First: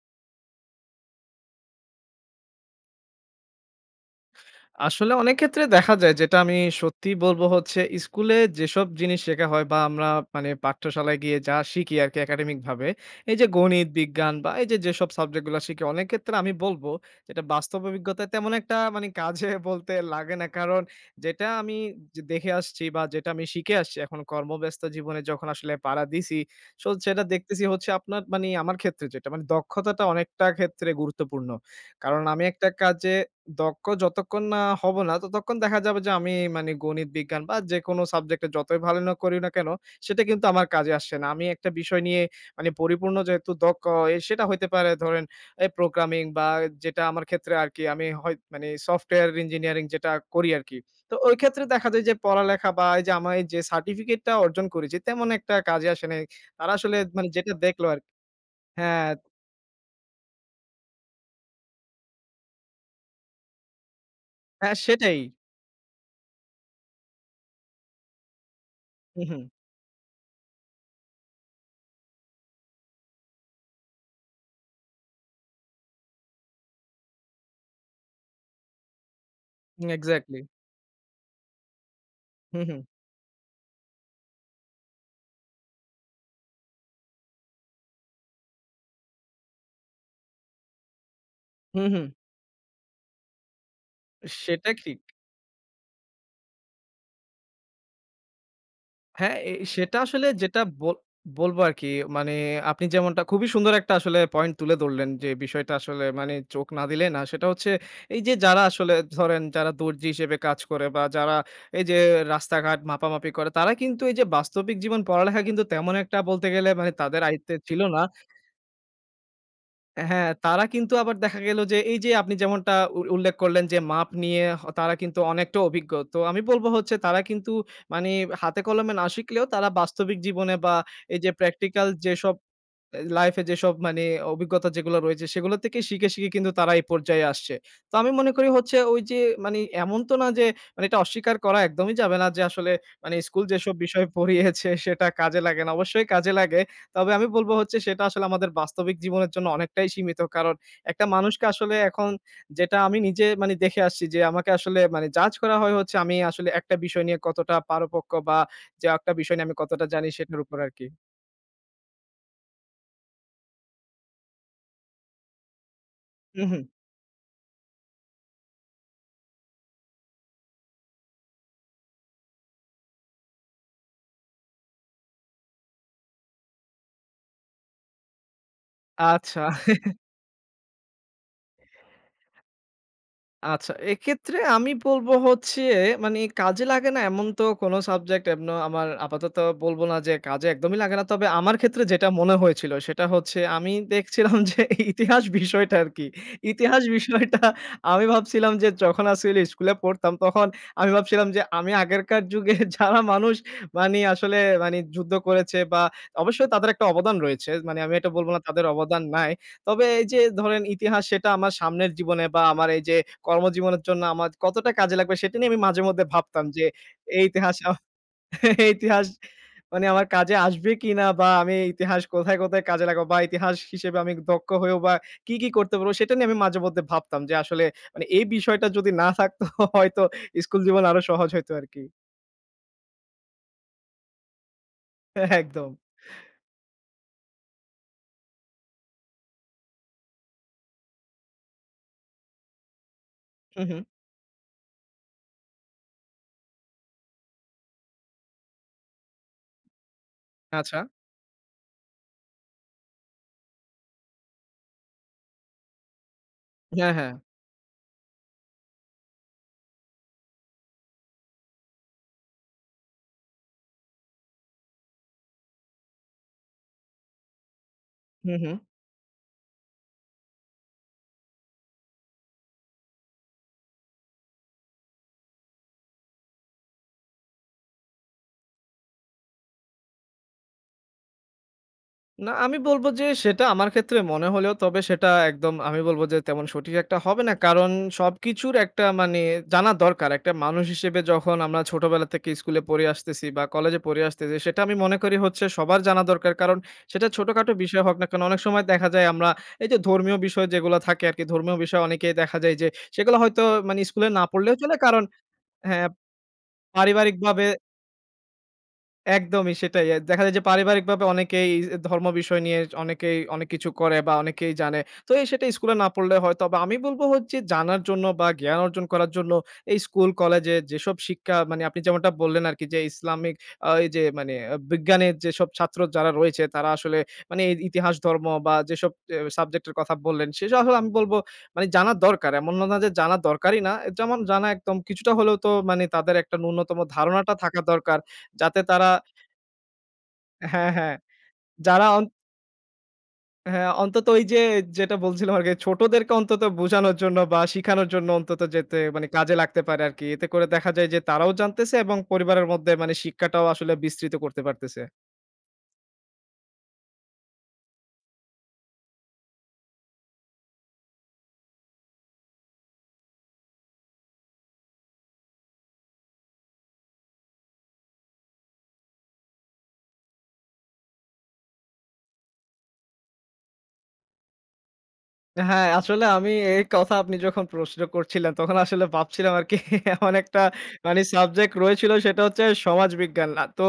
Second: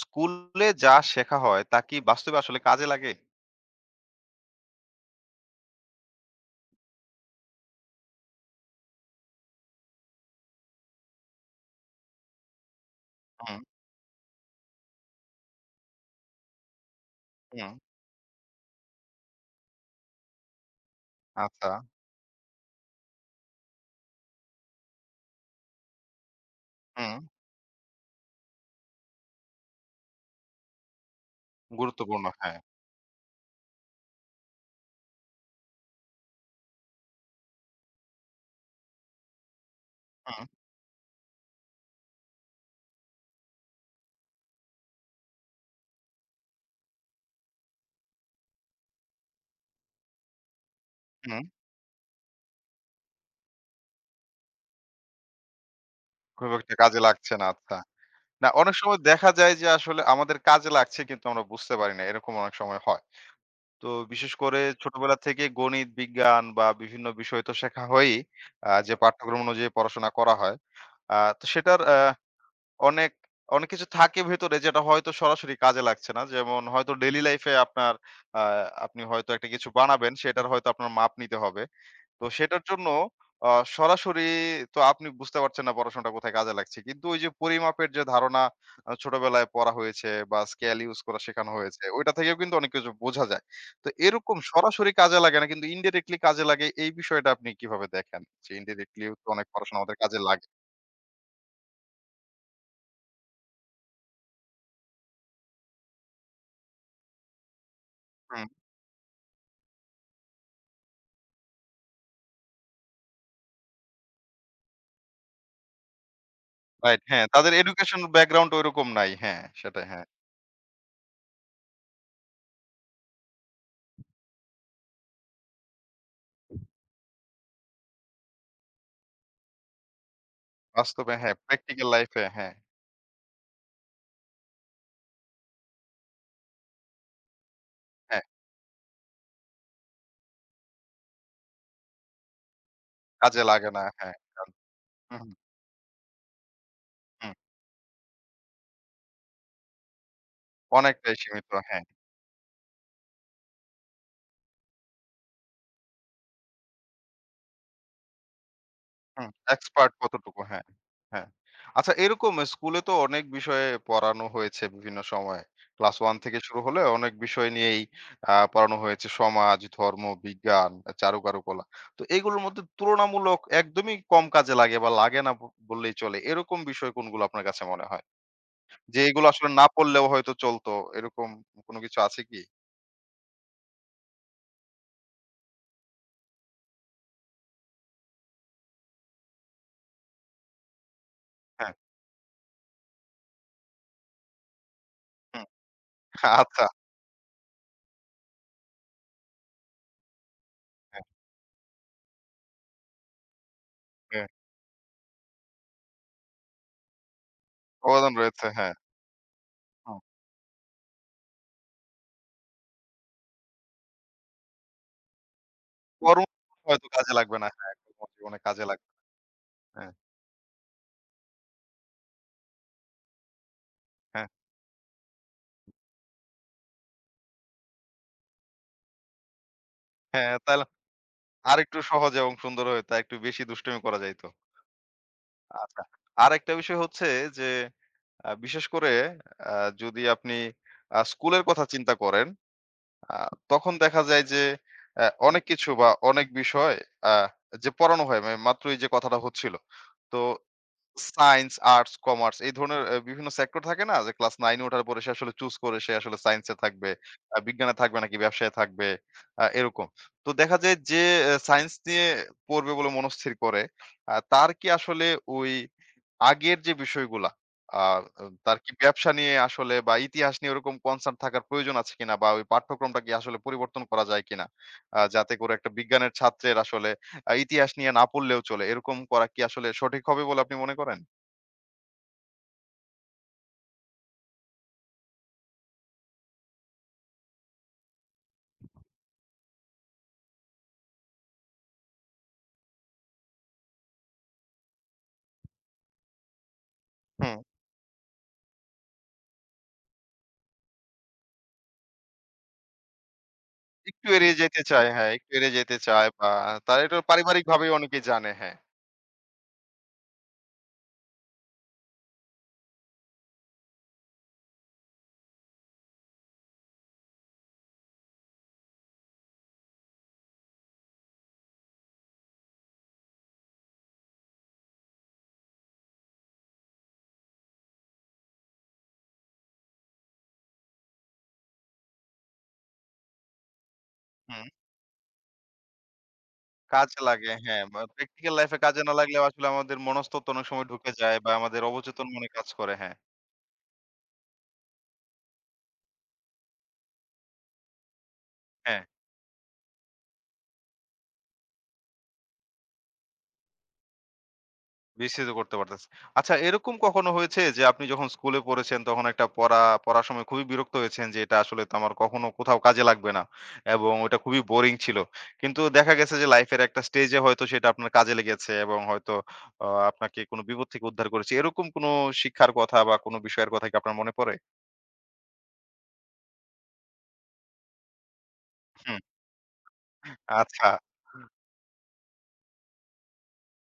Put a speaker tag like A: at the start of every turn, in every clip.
A: স্কুলে যা শেখা হয় তা কি বাস্তবে আসলে কাজে লাগে?
B: আসলে অনেক ক্ষেত্রে দেখা যায় যেটা আমি সত্যিই বলব হচ্ছে স্কুলে যেসব জিনিস শেখা হয় বা আমরা মানে পাঠ্যশালায় গিয়ে যা শিখি আর কি, একাডেমিক ভাবে এই যে
A: হুম,
B: গণিত বিজ্ঞান বা এই যে যেসব সাবজেক্টগুলো শিখি, অনেক ক্ষেত্রে আমি বলবো যেটা
A: হুম,
B: বাস্তব অভিজ্ঞতায় তেমন একটা মানে কাজে বলতে লাগে না। কারণ যেটা
A: আচ্ছা,
B: আমি যে দেখে আসছি বা যেটা আমি শিখে আসছি এখন কর্মব্যস্ত জীবনে যখন আসলে পাড়া দিছি, সো
A: হুম।
B: সেটা দেখতেছি হচ্ছে আপনার মানে আমার ক্ষেত্রে যেটা মানে দক্ষতাটা অনেকটা ক্ষেত্রে গুরুত্বপূর্ণ। কারণ
A: গুরুত্বপূর্ণ,
B: আমি
A: হ্যাঁ।
B: একটা কাজে দক্ষ যতক্ষণ না হব না, ততক্ষণ দেখা যাবে যে আমি মানে গণিত, বিজ্ঞান বা যেকোনো সাবজেক্টে যতই ভালো না করি না কেন, সেটা
A: হুম,
B: কিন্তু আমার কাজে আসছে না। আমি একটা বিষয় নিয়ে মানে পরিপূর্ণ যেহেতু দক্ষ, সেটা হইতে পারে ধরেন এই প্রোগ্রামিং বা যেটা আমার ক্ষেত্রে আরকি, আমি হয় মানে সফটওয়্যার ইঞ্জিনিয়ারিং যেটা করি আরকি। তো ওই
A: হুম।
B: ক্ষেত্রে দেখা যায় যে পড়ালেখা বা এই যে আমার এই যে সার্টিফিকেটটা অর্জন করেছি, তেমন একটা কাজে আসে নাই।
A: খুব
B: তারা
A: একটা
B: আসলে
A: কাজে
B: মানে
A: লাগছে না,
B: যেটা
A: আচ্ছা।
B: দেখলো আরকি।
A: না, অনেক সময়
B: হ্যাঁ,
A: দেখা যায় যে আসলে আমাদের কাজে লাগছে কিন্তু আমরা বুঝতে পারি না। এরকম অনেক সময় হয়। তো বিশেষ করে
B: হ্যাঁ
A: ছোটবেলা
B: সেটাই।
A: থেকে গণিত, বিজ্ঞান বা বিভিন্ন বিষয় তো শেখা হয়ই। যে
B: হু, হু।
A: পাঠ্যক্রম অনুযায়ী পড়াশোনা করা হয়। তো সেটার অনেক, অনেক কিছু থাকে ভেতরে যেটা হয়তো সরাসরি কাজে লাগছে না। যেমন হয়তো ডেইলি লাইফ এ আপনার আ আপনি হয়তো একটা কিছু বানাবেন
B: এক্সাক্টলি।
A: সেটার হয়তো আপনার মাপ নিতে হবে। তো
B: হু,
A: সেটার
B: হু।
A: জন্য আ সরাসরি তো আপনি বুঝতে পারছেন না পড়াশোনাটা কোথায় কাজে লাগছে। কিন্তু ওই যে পরিমাপের যে ধারণা ছোটবেলায় পড়া হয়েছে বা স্কেল ইউস করা শেখানো
B: হু,
A: হয়েছে,
B: হু।
A: ওইটা থেকেও কিন্তু অনেক কিছু বোঝা যায়। তো এরকম
B: সেটা
A: সরাসরি
B: ঠিক।
A: কাজে লাগে না কিন্তু ইনডাইরেক্টলি কাজে লাগে এই বিষয়টা আপনি কিভাবে দেখেন? যে ইনডাইরেক্টলিও তো
B: হ্যাঁ,
A: অনেক পড়াশোনা
B: সেটা
A: আমাদের কাজে
B: আসলে
A: লাগে?
B: যেটা বলবো আরকি, মানে আপনি যেমনটা খুবই সুন্দর একটা আসলে পয়েন্ট তুলে ধরলেন যে বিষয়টা আসলে মানে চোখ না দিলে না। সেটা হচ্ছে এই যে
A: হুম।
B: যারা আসলে ধরেন যারা দর্জি হিসেবে কাজ করে বা যারা এই যে রাস্তাঘাট মাপামাপি করে, তারা কিন্তু এই যে বাস্তবিক জীবন পড়ালেখা কিন্তু তেমন একটা বলতে গেলে মানে
A: রাইট,
B: তাদের
A: হ্যাঁ, তাদের
B: আয়ত্তে ছিল
A: এডুকেশন
B: না।
A: ব্যাকগ্রাউন্ড ঐরকম নাই। হ্যাঁ, সেটাই হ্যাঁ।
B: হ্যাঁ, তারা কিন্তু আবার দেখা গেল যে এই যে আপনি যেমনটা উল্লেখ করলেন যে মাপ নিয়ে হ, তারা কিন্তু অনেকটা অভিজ্ঞ। তো আমি বলব হচ্ছে তারা কিন্তু মানে হাতে কলমে না শিখলেও তারা বাস্তবিক জীবনে বা
A: বাস্তবে
B: এই যে
A: হ্যাঁ,
B: প্র্যাকটিক্যাল
A: প্র্যাকটিক্যাল লাইফ এ
B: যেসব
A: হ্যাঁ,
B: লাইফে যেসব মানে অভিজ্ঞতা যেগুলো রয়েছে, সেগুলো থেকে শিখে, শিখে কিন্তু তারা এই পর্যায়ে আসছে। তো আমি
A: হ্যাঁ,
B: মনে করি হচ্ছে ওই যে মানে এমন তো না যে মানে এটা অস্বীকার করা একদমই যাবে না যে আসলে মানে
A: কাজে
B: স্কুল
A: লাগে
B: যেসব
A: না।
B: বিষয়
A: হ্যাঁ, কাল
B: পড়িয়েছে সেটা
A: হুম, হুম,
B: কাজে লাগে না। অবশ্যই কাজে লাগে। তবে আমি
A: হুম,
B: বলব হচ্ছে সেটা আসলে আমাদের বাস্তবিক জীবনের জন্য অনেকটাই সীমিত। কারণ একটা
A: অনেকটাই
B: মানুষকে
A: সীমিত।
B: আসলে
A: হ্যাঁ,
B: এখন যেটা আমি নিজে মানে দেখে আসছি যে আমাকে আসলে মানে জাজ করা হয় হচ্ছে আমি আসলে একটা বিষয় নিয়ে কতটা পারপক্য বা যে একটা
A: হুম,
B: বিষয় নিয়ে আমি কতটা
A: এক্সপার্ট
B: জানি
A: কতটুকু
B: সেটার উপর
A: হ্যাঁ,
B: আরকি।
A: হ্যাঁ। আচ্ছা, এরকম স্কুলে তো অনেক বিষয়ে পড়ানো হয়েছে বিভিন্ন সময়ে। ক্লাস 1 থেকে
B: হু, হু।
A: শুরু হলে অনেক বিষয় নিয়েই পড়ানো হয়েছে। সমাজ, ধর্ম, বিজ্ঞান, চারুকারুকলা। তো এগুলোর মধ্যে তুলনামূলক একদমই কম কাজে লাগে বা লাগে না বললেই চলে। এরকম বিষয় কোনগুলো আপনার কাছে মনে হয়? যে এগুলো
B: আচ্ছা।
A: আসলে না পড়লেও হয়তো চলতো। এরকম কোনো কিছু আছে কি?
B: আচ্ছা, এক্ষেত্রে আমি বলবো হচ্ছে মানে কাজে লাগে না এমন তো কোনো সাবজেক্ট এমন আমার আপাতত বলব না যে কাজে একদমই লাগে না। তবে আমার
A: হ্যাঁ,
B: ক্ষেত্রে যেটা মনে হয়েছিল সেটা হচ্ছে আমি দেখছিলাম যে ইতিহাস
A: হুম।
B: বিষয়টা আরকি।
A: আচ্ছা।
B: ইতিহাস বিষয়টা আমি ভাবছিলাম যে যখন আসলে স্কুলে পড়তাম তখন আমি
A: হ্যাঁ,
B: ভাবছিলাম যে আমি আগেরকার যুগে যারা মানুষ মানে
A: হ্যাঁ।
B: আসলে মানে যুদ্ধ করেছে বা অবশ্যই তাদের একটা অবদান রয়েছে। মানে আমি এটা
A: অবদান
B: বলব না
A: রয়েছে,
B: তাদের
A: হ্যাঁ।
B: অবদান নাই। তবে
A: হুম।
B: এই যে ধরেন ইতিহাস সেটা আমার সামনের জীবনে বা আমার এই যে কর্মজীবনের জন্য আমার কতটা কাজে লাগবে সেটা নিয়ে আমি মাঝে মধ্যে
A: কর্ম
B: ভাবতাম যে
A: হয়তো কাজে
B: এই
A: লাগবে না।
B: ইতিহাস
A: হ্যাঁ, কর্মজীবনে কাজে
B: এই
A: লাগবে।
B: ইতিহাস মানে
A: হ্যাঁ,
B: আমার কাজে আসবে কিনা বা আমি ইতিহাস কোথায়, কোথায় কাজে লাগাবো বা ইতিহাস হিসেবে আমি
A: হ্যাঁ।
B: দক্ষ হয়েও বা কি, কি করতে পারবো সেটা নিয়ে আমি মাঝে মধ্যে ভাবতাম যে আসলে মানে এই বিষয়টা যদি না থাকতো হয়তো
A: হ্যাঁ,
B: স্কুল
A: তাহলে
B: জীবন আরো সহজ হইতো
A: আরেকটু
B: আরকি।
A: সহজ এবং সুন্দর হইতো। একটু বেশি দুষ্টুমি করা যাইত।
B: হ্যাঁ, একদম।
A: আচ্ছা। আরেকটা বিষয় হচ্ছে যে বিশেষ করে আ যদি আপনি স্কুলের কথা চিন্তা করেন, আ
B: হু,
A: তখন
B: হু।
A: দেখা যায় যে অনেক কিছু বা অনেক বিষয় আ যে পড়ানো হয় মানে মাত্রই যে কথাটা হচ্ছিল। তো
B: আচ্ছা।
A: সায়েন্স, আর্টস, কমার্স এই ধরনের বিভিন্ন সেক্টর থাকে না? যে ক্লাস 9 এ ওঠার পরে সে আসলে চুজ করে সে আসলে সায়েন্স এ থাকবে,
B: হ্যাঁ, হ্যাঁ।
A: বিজ্ঞানে থাকবে নাকি ব্যবসায় থাকবে এরকম। তো দেখা যায় যে সায়েন্স নিয়ে পড়বে বলে মনস্থির করে, তার কি আসলে ওই আগের যে বিষয়গুলা আ
B: হু, হু।
A: তার কি ব্যবসা নিয়ে আসলে বা ইতিহাস নিয়ে ওরকম কনসার্ন থাকার প্রয়োজন আছে কিনা? বা ওই পাঠ্যক্রমটা কি আসলে পরিবর্তন করা যায় কিনা? যাতে করে একটা বিজ্ঞানের ছাত্রের আসলে ইতিহাস নিয়ে না পড়লেও চলে। এরকম করা কি আসলে সঠিক হবে বলে আপনি মনে করেন?
B: না, আমি বলব যে সেটা আমার ক্ষেত্রে মনে হলেও তবে সেটা একদম আমি বলব যে তেমন সঠিক একটা হবে না। কারণ সবকিছুর একটা মানে জানা দরকার। একটা মানুষ হিসেবে যখন আমরা ছোটবেলা থেকে স্কুলে পড়ে আসতেছি বা কলেজে পড়ে আসতেছি, সেটা আমি মনে করি হচ্ছে সবার জানা দরকার। কারণ সেটা
A: হুম।
B: ছোটখাটো বিষয় হোক না কেন, অনেক সময় দেখা যায় আমরা এই যে ধর্মীয় বিষয় যেগুলো থাকে আরকি, ধর্মীয় বিষয় অনেকেই দেখা যায় যে সেগুলো হয়তো মানে
A: একটু
B: স্কুলে না
A: এড়িয়ে
B: পড়লেও
A: যেতে
B: চলে
A: চায়,
B: কারণ,
A: হ্যাঁ, একটু এড়িয়ে যেতে
B: হ্যাঁ,
A: চায় বা তারা এটা
B: পারিবারিকভাবে
A: পারিবারিকভাবেই অনেকেই জানে, হ্যাঁ।
B: একদমই সেটাই। দেখা যায় যে পারিবারিকভাবে অনেকেই ধর্ম বিষয় নিয়ে অনেকেই অনেক কিছু করে বা অনেকেই জানে। তো এই সেটা স্কুলে না পড়লে হয়। তবে আমি বলব হচ্ছে জানার জন্য বা জ্ঞান অর্জন করার জন্য এই স্কুল কলেজে যেসব শিক্ষা মানে আপনি যেমনটা বললেন আরকি যে ইসলামিক এই যে মানে বিজ্ঞানের যেসব ছাত্র যারা রয়েছে তারা আসলে মানে এই ইতিহাস, ধর্ম বা যেসব সাবজেক্টের কথা বললেন, সেসব আসলে আমি বলব মানে জানা দরকার। এমন না যে জানা দরকারই না। যেমন
A: হুম।
B: জানা একদম কিছুটা হলেও তো মানে তাদের একটা ন্যূনতম
A: কাজে লাগে,
B: ধারণাটা থাকা
A: হ্যাঁ। বা
B: দরকার।
A: প্র্যাকটিক্যাল লাইফ এ
B: যাতে
A: কাজে
B: তারা
A: না লাগলেও আসলে আমাদের মনস্তত্ত্ব অনেক সময়
B: হ্যাঁ,
A: ঢুকে
B: হ্যাঁ।
A: যায় বা আমাদের
B: যারা অন
A: অবচেতন মনে কাজ করে, হ্যাঁ।
B: হ্যাঁ, অন্তত ওই যে যেটা বলছিলাম আরকি, ছোটদেরকে অন্তত বোঝানোর জন্য বা শিখানোর জন্য অন্তত যেতে
A: হ্যাঁ।
B: মানে কাজে লাগতে পারে আরকি। এতে করে দেখা যায় যে তারাও জানতেছে এবং পরিবারের মধ্যে মানে শিক্ষাটাও আসলে বিস্তৃত করতে পারতেছে।
A: বিস্তৃত করতে পারতেছে। আচ্ছা, এরকম কখনো হয়েছে যে আপনি যখন স্কুলে পড়েছেন তখন একটা পড়া পড়ার সময় খুবই বিরক্ত হয়েছেন যে এটা আসলে তো আমার কখনো কোথাও কাজে লাগবে না এবং ওটা খুবই বোরিং ছিল। কিন্তু দেখা গেছে যে লাইফের একটা স্টেজে হয়তো সেটা আপনার কাজে লেগেছে এবং হয়তো আপনাকে কোনো বিপদ থেকে উদ্ধার করেছে। এরকম কোনো শিক্ষার কথা বা কোনো বিষয়ের কথা কি আপনার মনে পড়ে?
B: হ্যাঁ, আসলে আমি এই কথা আপনি যখন প্রশ্ন করছিলেন, তখন আসলে
A: হুম,
B: ভাবছিলাম আরকি এমন একটা
A: আচ্ছা,
B: মানে সাবজেক্ট রয়েছিল সেটা হচ্ছে সমাজবিজ্ঞান। তো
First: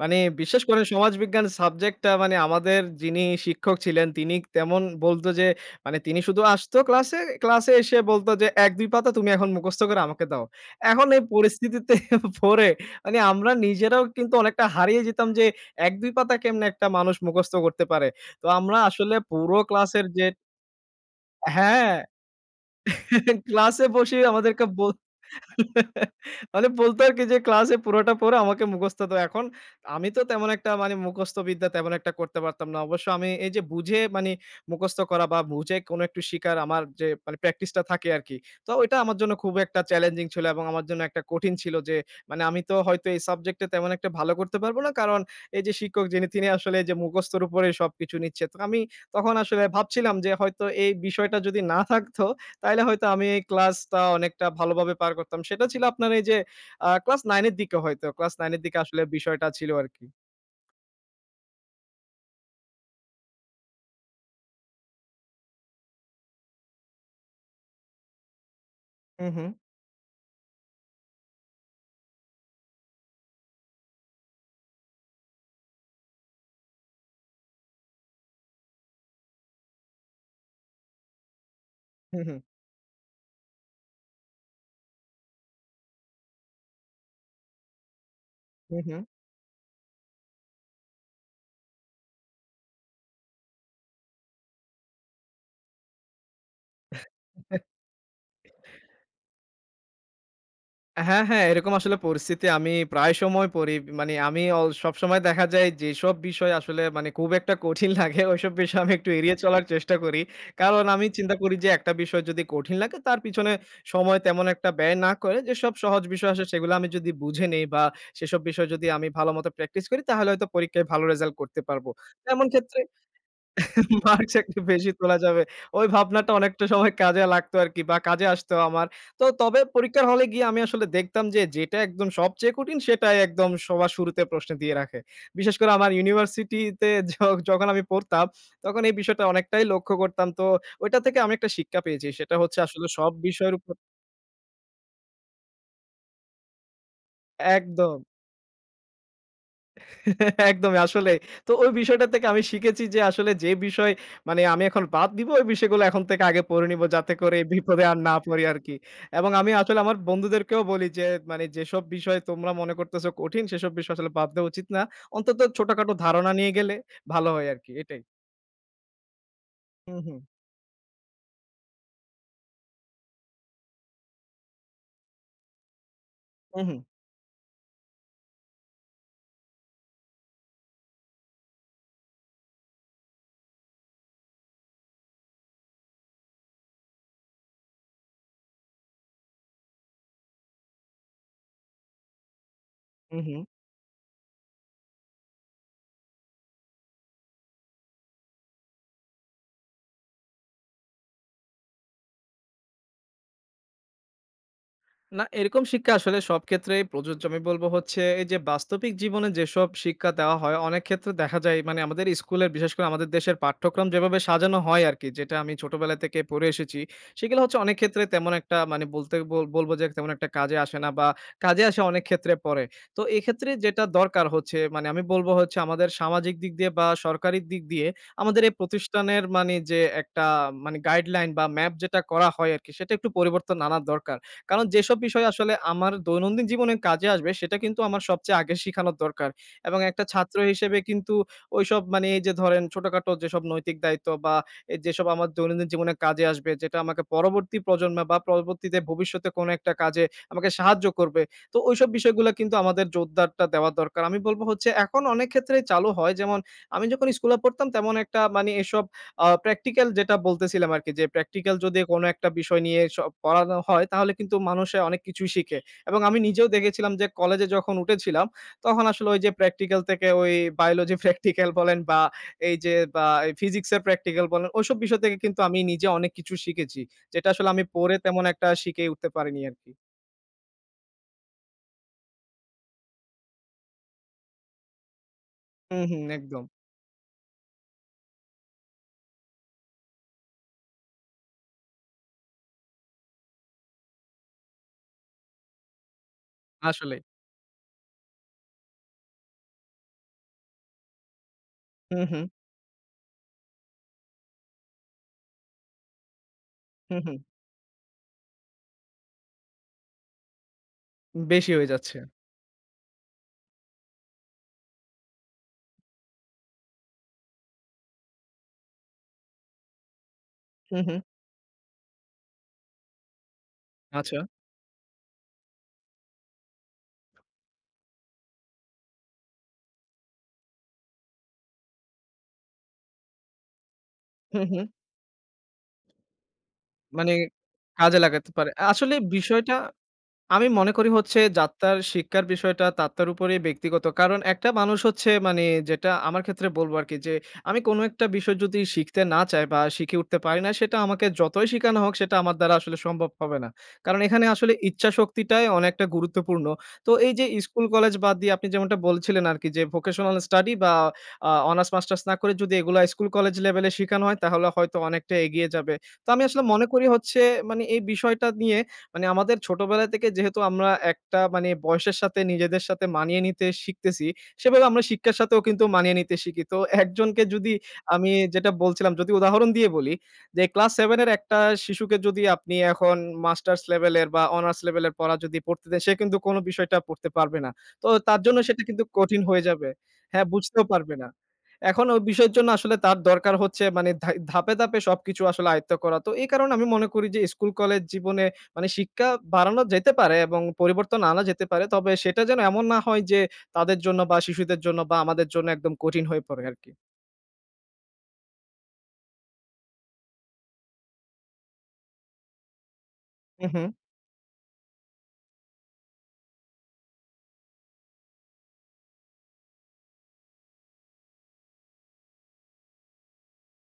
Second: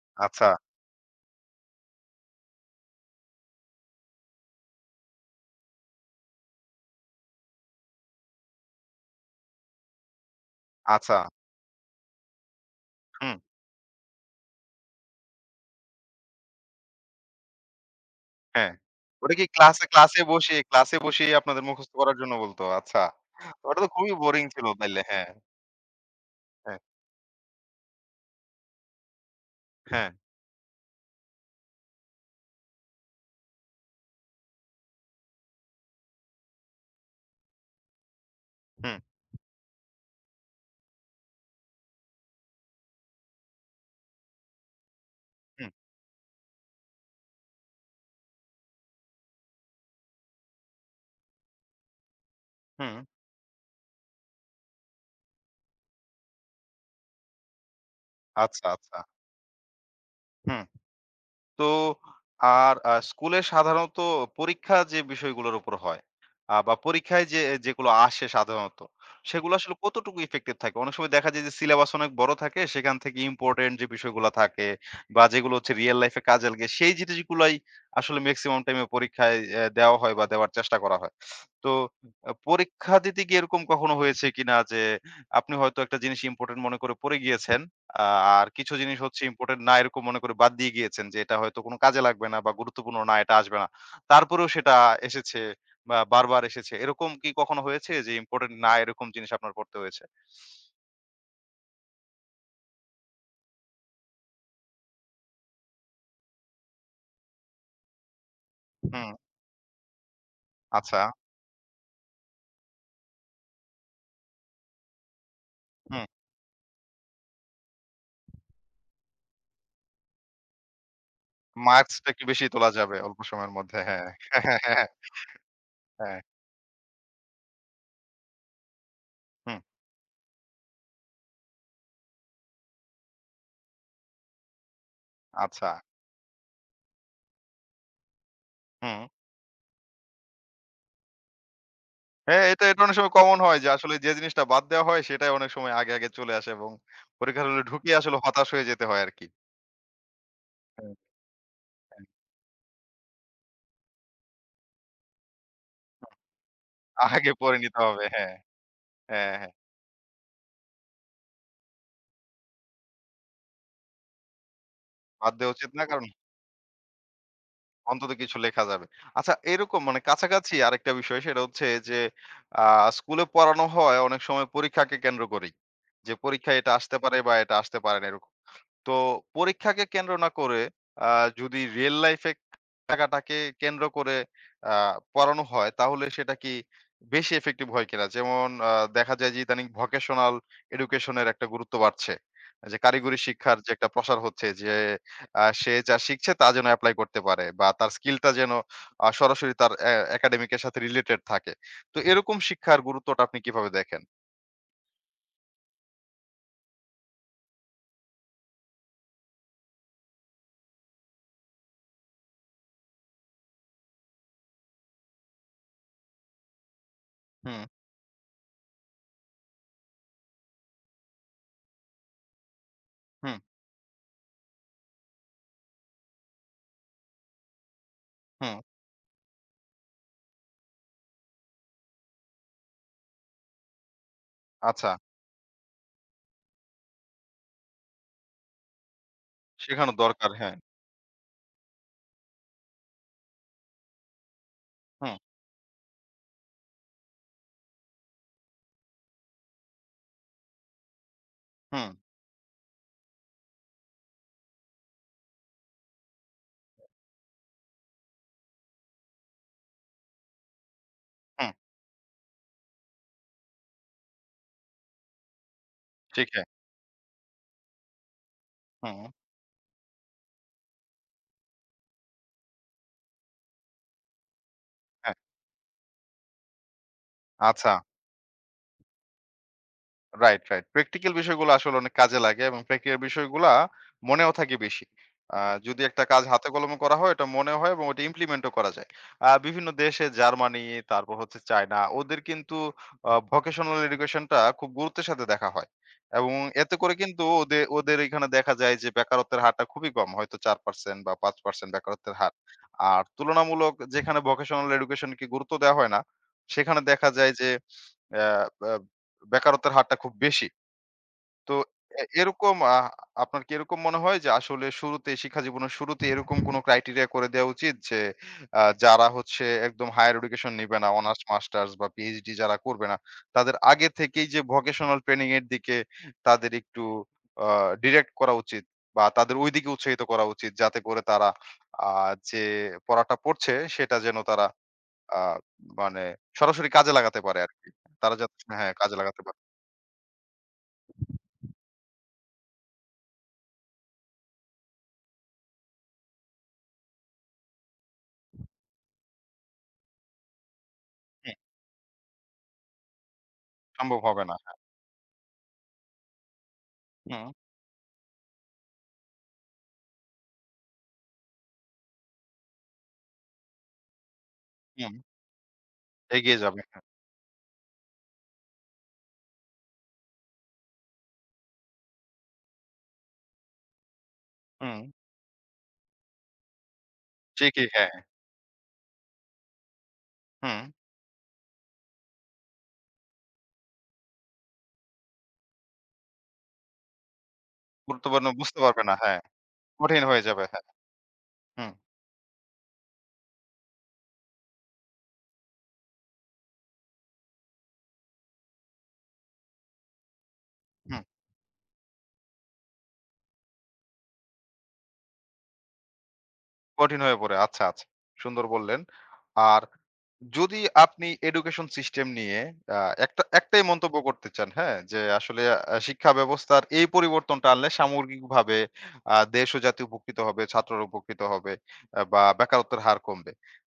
B: মানে
A: আচ্ছা,
B: বিশেষ করে সমাজবিজ্ঞান সাবজেক্টটা মানে আমাদের যিনি শিক্ষক ছিলেন তিনি তেমন বলত যে মানে তিনি শুধু আসতো ক্লাসে, ক্লাসে এসে বলত যে ১-২ পাতা তুমি এখন মুখস্থ করে আমাকে দাও। এখন
A: আচ্ছা,
B: এই পরিস্থিতিতে পড়ে মানে
A: হুম।
B: আমরা নিজেরাও কিন্তু অনেকটা হারিয়ে যেতাম যে ১-২ পাতা কেমনে একটা মানুষ মুখস্থ করতে পারে। তো
A: হ্যাঁ।
B: আমরা আসলে
A: ওটা কি
B: পুরো
A: ক্লাসে
B: ক্লাসের
A: ক্লাসে
B: যে
A: বসে ক্লাসে বসেই আপনাদের মুখস্থ
B: হ্যাঁ,
A: করার জন্য বলতো? আচ্ছা। ওটা
B: ক্লাসে
A: তো খুবই
B: বসেই
A: বোরিং
B: আমাদেরকে
A: ছিল
B: বল
A: তাইলে। হ্যাঁ,
B: মানে
A: হ্যাঁ,
B: বলতো আরকি যে ক্লাসে পুরোটা পড়ে আমাকে মুখস্থ দাও। এখন আমি
A: হ্যাঁ।
B: তো তেমন একটা মানে মুখস্থ বিদ্যা তেমন একটা করতে পারতাম না। অবশ্য আমি এই যে বুঝে মানে মুখস্থ করা বা বুঝে কোনো একটু শিকার আমার যে মানে প্র্যাকটিসটা থাকে আরকি। তো ওইটা
A: হুম,
B: আমার জন্য খুব একটা চ্যালেঞ্জিং ছিল এবং আমার জন্য একটা কঠিন ছিল যে মানে আমি তো হয়তো এই সাবজেক্টে তেমন একটা ভালো করতে পারব না। কারণ এই
A: হুম,
B: যে শিক্ষক যিনি তিনি আসলে এই যে মুখস্থর উপরে সবকিছু নিচ্ছে। তো আমি তখন আসলে ভাবছিলাম যে হয়তো এই বিষয়টা যদি না থাকতো তাইলে
A: হুম।
B: হয়তো আমি এই ক্লাসটা অনেকটা ভালোভাবে পার করতাম। সেটা ছিল আপনার এই যে ক্লাস ৯ এর দিকে হয়তো। ক্লাস ৯ এর
A: আচ্ছা,
B: দিকে
A: আচ্ছা।
B: আসলে বিষয়টা ছিল আরকি।
A: হুম। তো আর স্কুলে সাধারণত পরীক্ষা যে বিষয়গুলোর উপর হয় বা পরীক্ষায় যে যেগুলো আসে সাধারণত,
B: হু, হু।
A: সেগুলো আসলে কতটুকু ইফেক্টিভ থাকে? অনেক সময় দেখা যায় যে সিলেবাস অনেক বড় থাকে, সেখান থেকে ইম্পোর্টেন্ট যে বিষয়গুলো থাকে বা যেগুলো হচ্ছে রিয়াল লাইফ এ কাজে লাগে, সেই জিনিসগুলাই আসলে মেক্সিমাম টাইমে পরীক্ষায় এ দেওয়া হয় বা দেওয়ার চেষ্টা করা হয়। তো
B: হু, হু,
A: পরীক্ষা দিতে গিয়ে এরকম কখনো হয়েছে কিনা যে আপনি হয়তো একটা জিনিস ইম্পোর্টেন্ট মনে করে পড়ে গিয়েছেন। আ আর কিছু
B: হু,
A: জিনিস হচ্ছে ইম্পোর্টেন্ট না এরকম মনে করে বাদ দিয়ে গিয়েছেন যে এটা হয়তো কোনো কাজে লাগবে না বা গুরুত্বপূর্ণ না এটা আসবে না। তারপরেও সেটা এসেছে বা বারবার এসেছে। এরকম কি
B: হু।
A: কখনো হয়েছে যে ইম্পোর্টেন্ট না এরকম জিনিস আপনার পড়তে হয়েছে?
B: হ্যাঁ, হ্যাঁ, এরকম আসলে পরিস্থিতি আমি প্রায় সময় পড়ি। মানে আমি সবসময় দেখা যায় যেসব বিষয় আসলে মানে খুব একটা কঠিন লাগে, ওইসব বিষয় আমি
A: হুম,
B: একটু এড়িয়ে চলার চেষ্টা করি। কারণ
A: আচ্ছা।
B: আমি চিন্তা করি যে একটা বিষয় যদি কঠিন লাগে তার পিছনে সময় তেমন একটা ব্যয় না করে যেসব সহজ
A: হুম,
B: বিষয় আসে সেগুলো আমি যদি বুঝে নেই বা সেসব বিষয় যদি আমি ভালোমতো প্র্যাকটিস করি, তাহলে হয়তো পরীক্ষায় ভালো রেজাল্ট করতে পারব।
A: মার্কসটা একটু বেশি
B: এমন
A: তোলা
B: ক্ষেত্রে
A: যাবে অল্প সময়ের মধ্যে। হ্যাঁ,
B: মার্কস
A: হ্যাঁ, হ্যাঁ
B: একটু
A: হ্যাঁ,
B: বেশি তোলা যাবে। ওই
A: হ্যাঁ,
B: ভাবনাটা অনেকটা সময় কাজে লাগতো আরকি বা কাজে আসতো আমার। তো
A: হুম,
B: তবে পরীক্ষার হলে গিয়ে আমি আসলে দেখতাম যে যেটা একদম সবচেয়ে কঠিন সেটাই একদম সবার শুরুতে প্রশ্নে দিয়ে রাখে। বিশেষ
A: আচ্ছা।
B: করে আমার ইউনিভার্সিটিতে য যখন আমি পড়তাম তখন এই
A: হুম।
B: বিষয়টা অনেকটাই লক্ষ্য করতাম। তো ওইটা থেকে আমি একটা শিক্ষা পেয়েছি। সেটা
A: হ্যাঁ,
B: হচ্ছে
A: এটা এটা
B: আসলে
A: অনেক
B: সব
A: সময় কমন
B: বিষয়ের
A: হয় যে
B: উপর
A: আসলে যে জিনিসটা বাদ দেওয়া হয় সেটাই অনেক সময় আগে, আগে চলে আসে এবং পরীক্ষার হলে ঢুকিয়ে
B: একদম।
A: আসলে হতাশ হয়ে যেতে হয় আরকি।
B: একদমই
A: হ্যাঁ,
B: আসলেই। তো ওই
A: হ্যাঁ।
B: বিষয়টা থেকে আমি শিখেছি যে আসলে যে বিষয় মানে আমি এখন বাদ দিব, ওই বিষয়গুলো এখন থেকে আগে পড়ে নিব যাতে
A: আগে
B: করে এই
A: পড়ে নিতে
B: বিপদে আর
A: হবে।
B: না
A: হ্যাঁ।
B: পড়ি আরকি। এবং
A: হ্যাঁ, হ্যাঁ।
B: আমি আসলে আমার বন্ধুদেরকেও বলি যে মানে যেসব বিষয় তোমরা মনে করতেছো কঠিন, সেসব বিষয় আসলে বাদ দেওয়া উচিত না।
A: বাদ
B: অন্তত
A: দেওয়া উচিত না।
B: ছোটখাটো
A: কারণ
B: ধারণা নিয়ে গেলে ভালো হয় আরকি, এটাই।
A: অন্তত কিছু লেখা যাবে। আচ্ছা, এরকম
B: হু,
A: মানে
B: হু।
A: কাছাকাছি আরেকটা বিষয় সেটা হচ্ছে যে আ স্কুলে পড়ানো হয় অনেক সময় পরীক্ষাকে কেন্দ্র করেই। যে পরীক্ষায়
B: হু,
A: এটা
B: হু।
A: আসতে পারে বা এটা আসতে পারে না এরকম। তো পরীক্ষাকে কেন্দ্র না করে আ যদি রিয়াল লাইফ এ টাকাটাকে কেন্দ্র করে আ পড়ানো হয় তাহলে সেটা কি বেশি ইফেক্টিভ হয় কিনা? যেমন দেখা যায় যে ইদানিং ভোকেশনাল এডুকেশন এর একটা গুরুত্ব বাড়ছে। যে
B: হু,
A: কারিগরি
B: হু।
A: শিক্ষার যে একটা প্রসার হচ্ছে যে সে যা শিখছে তা যেন এপ্লাই করতে পারে বা তার স্কিলটা যেন সরাসরি তার এ একাডেমিক এর সাথে রিলেটেড থাকে। তো এরকম শিক্ষার গুরুত্বটা আপনি কিভাবে দেখেন?
B: না, এরকম শিক্ষা আসলে সব ক্ষেত্রেই প্রযোজ্য। আমি বলব হচ্ছে এই যে বাস্তবিক জীবনে যেসব শিক্ষা দেওয়া হয়, অনেক ক্ষেত্রে দেখা যায় মানে আমাদের স্কুলের বিশেষ করে আমাদের দেশের পাঠ্যক্রম যেভাবে সাজানো হয় আরকি, যেটা আমি ছোটবেলা থেকে পড়ে এসেছি, সেগুলো হচ্ছে
A: হুম,
B: অনেক ক্ষেত্রে তেমন একটা মানে বলতে বল বলব যে তেমন একটা কাজে আসে না বা কাজে আসে অনেক ক্ষেত্রে পরে। তো
A: হুম,
B: এক্ষেত্রে যেটা দরকার হচ্ছে মানে আমি বলব হচ্ছে আমাদের সামাজিক দিক দিয়ে বা সরকারি দিক দিয়ে আমাদের এই
A: হুম।
B: প্রতিষ্ঠানের মানে যে একটা মানে গাইডলাইন বা ম্যাপ যেটা করা হয় আরকি, সেটা একটু পরিবর্তন আনার দরকার। কারণ
A: আচ্ছা,
B: যেসব বিষয় আসলে আমার দৈনন্দিন জীবনে কাজে আসবে, সেটা কিন্তু আমার সবচেয়ে আগে শিখানোর দরকার। এবং
A: শেখানো
B: একটা
A: দরকার।
B: ছাত্র
A: হ্যাঁ।
B: হিসেবে কিন্তু ওইসব মানে এই যে ধরেন ছোটখাটো যেসব নৈতিক দায়িত্ব বা যেসব
A: হুম,
B: আমার দৈনন্দিন জীবনে কাজে আসবে, যেটা আমাকে পরবর্তী প্রজন্মে বা পরবর্তীতে ভবিষ্যতে কোনো একটা কাজে আমাকে সাহায্য করবে। তো ওইসব
A: হুম,
B: বিষয়গুলা কিন্তু আমাদের জোরদারটা দেওয়া দরকার। আমি বলব হচ্ছে এখন অনেক ক্ষেত্রেই চালু হয়। যেমন আমি যখন স্কুলে পড়তাম তেমন একটা মানে এসব প্র্যাকটিক্যাল যেটা বলতেছিলাম আরকি, যে
A: হুম।
B: প্র্যাকটিক্যাল যদি কোনো একটা বিষয় নিয়ে পড়ানো হয় তাহলে কিন্তু মানুষে অনেক কিছুই শিখে। এবং আমি
A: ঠিক হ্যাঁ।
B: নিজেও দেখেছিলাম যে কলেজে যখন উঠেছিলাম তখন
A: হুম,
B: আসলে ওই যে প্র্যাকটিক্যাল থেকে ওই বায়োলজি প্র্যাকটিক্যাল বলেন বা এই যে বা ফিজিক্সের প্র্যাকটিক্যাল বলেন, ওইসব বিষয়
A: হ্যাঁ।
B: থেকে কিন্তু আমি নিজে অনেক কিছু শিখেছি। যেটা আসলে আমি
A: আচ্ছা।
B: পড়ে তেমন একটা শিখে উঠতে পারিনি আরকি।
A: Right, right. প্র্যাকটিক্যাল বিষয়গুলো আসলে অনেক কাজে লাগে এবং প্র্যাকটিক্যাল বিষয়গুলা মনেও থাকে বেশি। আ যদি
B: হুম,
A: একটা
B: হুম,
A: কাজ
B: একদম।
A: হাতে কলমে করা হয়, ওটা মনে হয় এবং ওটা ইমপ্লিমেন্টও করা যায়। বিভিন্ন দেশে জার্মানি, তারপর হচ্ছে চায়না, ওদের কিন্তু ভোকেশনাল এডুকেশনটা খুব গুরুত্বের সাথে দেখা হয়। এবং এতে করে
B: আসলেই।
A: কিন্তু ওদের এখানে দেখা যায় যে বেকারত্বের হারটা খুবই কম। হয়তো ৪% বা ৫%
B: হুম,
A: বেকারত্বের
B: হুম,
A: হার। আর তুলনামূলক যেখানে ভোকেশনাল এডুকেশনকে গুরুত্ব দেওয়া হয় না, সেখানে
B: হুম,
A: দেখা
B: হুম।
A: যায় যে অ্যা ব্যা বেকারত্বের হারটা খুব বেশি। তো
B: বেশি হয়ে যাচ্ছে।
A: এরকম আপনার কি এরকম মনে হয় যে আসলে শুরুতে শিক্ষা জীবনের শুরুতে এরকম কোনো ক্রাইটেরিয়া করে দেওয়া উচিত যে যারা হচ্ছে একদম হায়ার এডুকেশন নিবে
B: হুম,
A: না,
B: হুম।
A: অনার্স, মাস্টার্স বা পিএইচডি যারা করবে না, তাদের আগে
B: আচ্ছা।
A: থেকেই যে ভোকেশনাল ট্রেনিং এর দিকে তাদের একটু আ ডিরেক্ট করা উচিত বা তাদের ওইদিকে উৎসাহিত করা উচিত যাতে করে তারা আ যে পড়াটা পড়ছে সেটা যেন
B: হুম,
A: তারা
B: হুম।
A: আ মানে সরাসরি কাজে
B: মানে
A: লাগাতে পারে আরকি।
B: কাজে
A: তারা
B: লাগাতে
A: যাতে
B: পারে।
A: হ্যাঁ,
B: আসলে
A: কাজে লাগাতে পারে।
B: বিষয়টা আমি মনে করি হচ্ছে যাত্রার শিক্ষার বিষয়টা তাত্তার উপরেই ব্যক্তিগত। কারণ একটা মানুষ হচ্ছে মানে যেটা আমার ক্ষেত্রে বলবো আরকি যে, আমি কোনো একটা বিষয় যদি শিখতে না চাই বা শিখে উঠতে পারি না, সেটা আমাকে
A: হুম,
B: যতই শিখানো হোক সেটা আমার দ্বারা আসলে সম্ভব হবে না।
A: সম্ভব
B: কারণ
A: হবে
B: এখানে
A: না।
B: আসলে ইচ্ছাশক্তিটাই অনেকটা গুরুত্বপূর্ণ। তো এই যে
A: হুম,
B: স্কুল, কলেজ বাদ দিয়ে আপনি যেমনটা বলছিলেন আরকি যে ভোকেশনাল স্টাডি বা অনার্স, মাস্টার্স না করে যদি এগুলা স্কুল, কলেজ লেভেলে শিখানো হয় তাহলে হয়তো
A: হুম,
B: অনেকটা এগিয়ে যাবে। তো আমি
A: এগিয়ে
B: আসলে
A: যাবে।
B: মনে করি হচ্ছে মানে এই বিষয়টা নিয়ে মানে আমাদের ছোটবেলা থেকে যেহেতু আমরা একটা মানে বয়সের সাথে নিজেদের সাথে মানিয়ে নিতে শিখতেছি, সেভাবে
A: হুম,
B: আমরা শিক্ষার সাথেও কিন্তু মানিয়ে নিতে শিখি। তো একজনকে যদি
A: ঠিকই হ্যাঁ,
B: আমি যেটা বলছিলাম, যদি উদাহরণ দিয়ে বলি যে
A: হুম।
B: ক্লাস ৭ এর একটা শিশুকে যদি আপনি এখন মাস্টার্স লেভেলের বা অনার্স লেভেলের পড়া যদি পড়তে দেন, সে কিন্তু কোন বিষয়টা পড়তে পারবে না। তো তার
A: গুরুত্বপূর্ণ
B: জন্য
A: বুঝতে
B: সেটা
A: পারবে
B: কিন্তু
A: না। হ্যাঁ,
B: কঠিন হয়ে যাবে।
A: কঠিন হয়ে
B: হ্যাঁ,
A: যাবে।
B: বুঝতেও
A: হ্যাঁ,
B: পারবে না।
A: হুম,
B: এখন ওই বিষয়ের জন্য আসলে তার দরকার হচ্ছে মানে ধাপে, ধাপে সবকিছু আসলে আয়ত্ত করা। তো এই কারণে আমি মনে করি যে স্কুল কলেজ জীবনে মানে শিক্ষা বাড়ানো যেতে পারে এবং পরিবর্তন
A: হুম।
B: আনা যেতে পারে। তবে সেটা যেন এমন না হয় যে তাদের জন্য বা শিশুদের জন্য বা আমাদের জন্য একদম কঠিন হয়ে পড়ে আরকি।
A: কঠিন হয়ে পড়ে। আচ্ছা, আচ্ছা। সুন্দর বললেন। আর যদি আপনি এডুকেশন সিস্টেম নিয়ে আ
B: হু, হু।
A: একটাই মন্তব্য করতে চান, হ্যাঁ? যে আসলে শিক্ষা ব্যবস্থার এই পরিবর্তনটা আনলে সামগ্রিকভাবে দেশ ও জাতি উপকৃত হবে, ছাত্ররা উপকৃত হবে বা বেকারত্বের হার কমবে।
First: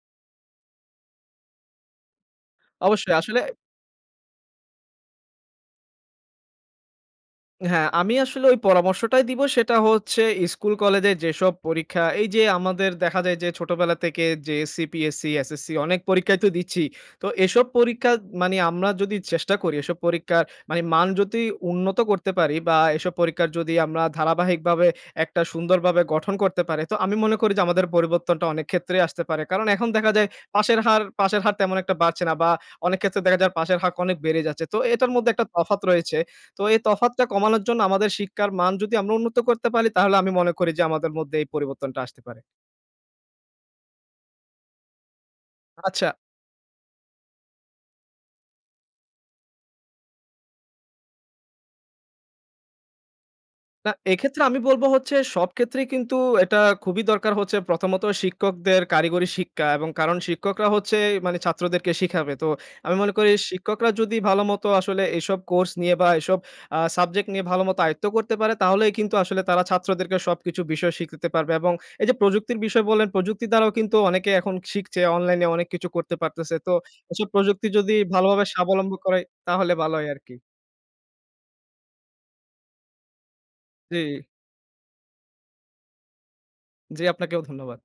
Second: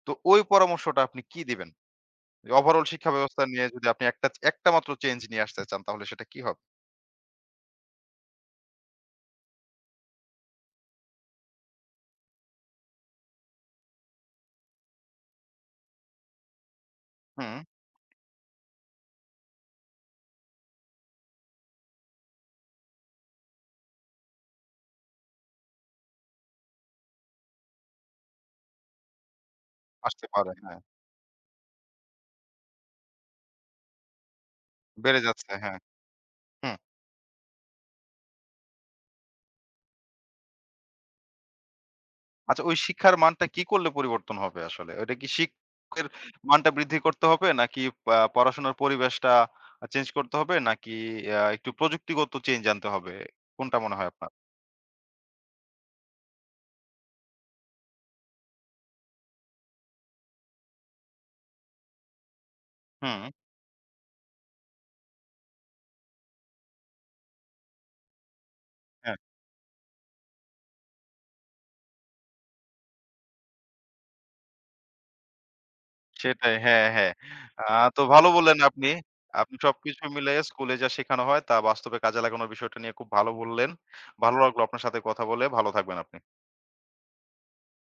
A: তো ওই পরামর্শটা আপনি কি দিবেন? ওভারঅল শিক্ষা
B: অবশ্যই আসলে
A: ব্যবস্থা নিয়ে যদি আপনি একটা একটা মাত্র চেঞ্জ নিয়ে আসতে চান তাহলে সেটা কি হবে?
B: হ্যাঁ, আমি আসলে ওই পরামর্শটাই দিব, সেটা হচ্ছে স্কুল কলেজে যেসব পরীক্ষা এই যে আমাদের দেখা যায় যে ছোটবেলা থেকে জেএসসি, পিএসসি, এসএসসি অনেক পরীক্ষাই তো দিচ্ছি। তো
A: হুম,
B: এসব পরীক্ষা মানে আমরা যদি চেষ্টা করি এসব পরীক্ষার মানে মান যদি উন্নত করতে পারি বা এসব পরীক্ষার যদি আমরা ধারাবাহিকভাবে একটা সুন্দরভাবে গঠন করতে পারি, তো আমি মনে করি যে আমাদের পরিবর্তনটা অনেক ক্ষেত্রেই আসতে পারে। কারণ এখন দেখা
A: আসতে
B: যায়
A: পারে। হ্যাঁ,
B: পাশের হার তেমন একটা বাড়ছে না বা অনেক ক্ষেত্রে দেখা যায় পাশের হার অনেক বেড়ে যাচ্ছে। তো এটার
A: বেড়ে
B: মধ্যে একটা
A: যাচ্ছে। হ্যাঁ।
B: তফাৎ রয়েছে। তো
A: হুম।
B: এই তফাৎটা কমানোর জন্য আমাদের শিক্ষার মান যদি আমরা উন্নত করতে পারি, তাহলে আমি মনে করি যে আমাদের মধ্যে এই পরিবর্তনটা আসতে পারে।
A: আচ্ছা, ওই শিক্ষার মানটা কি করলে পরিবর্তন হবে আসলে? ওইটা কি
B: আচ্ছা,
A: শিক্ষকের মানটা বৃদ্ধি করতে হবে? নাকি পড়াশোনার পরিবেশটা চেঞ্জ করতে হবে? নাকি একটু প্রযুক্তিগত চেঞ্জ আনতে হবে? কোনটা
B: না,
A: মনে হয় আপনার?
B: এক্ষেত্রে আমি বলব হচ্ছে সব ক্ষেত্রেই কিন্তু এটা খুবই দরকার হচ্ছে প্রথমত শিক্ষকদের কারিগরি শিক্ষা এবং কারণ শিক্ষকরা হচ্ছে মানে ছাত্রদেরকে শিখাবে। তো আমি মনে
A: হুম,
B: করি শিক্ষকরা যদি ভালোমতো আসলে এসব কোর্স নিয়ে বা এসব সাবজেক্ট নিয়ে ভালোমতো আয়ত্ত করতে পারে তাহলেই
A: হ্যাঁ,
B: কিন্তু আসলে তারা ছাত্রদেরকে সবকিছু বিষয় শিখাতে পারবে এবং এই যে প্রযুক্তির বিষয় বললেন, প্রযুক্তি দ্বারাও কিন্তু অনেকে এখন শিখছে, অনলাইনে অনেক কিছু করতে
A: সেটাই।
B: পারতেছে। তো
A: হ্যাঁ, হ্যাঁ।
B: এসব
A: আ
B: প্রযুক্তি যদি
A: তো ভালো
B: ভালোভাবে
A: বললেন আপনি।
B: স্বাবলম্বী করে
A: আপনি
B: তাহলে ভালো
A: সবকিছু
B: হয় আরকি।
A: মিলাইয়া স্কুলে যা শেখানো হয় তা বাস্তবে কাজে লাগানোর বিষয়টা নিয়ে খুব ভালো বললেন।
B: জি,
A: ভালো লাগলো আপনার সাথে কথা বলে। ভালো থাকবেন আপনি।
B: জি আপনাকেও ধন্যবাদ।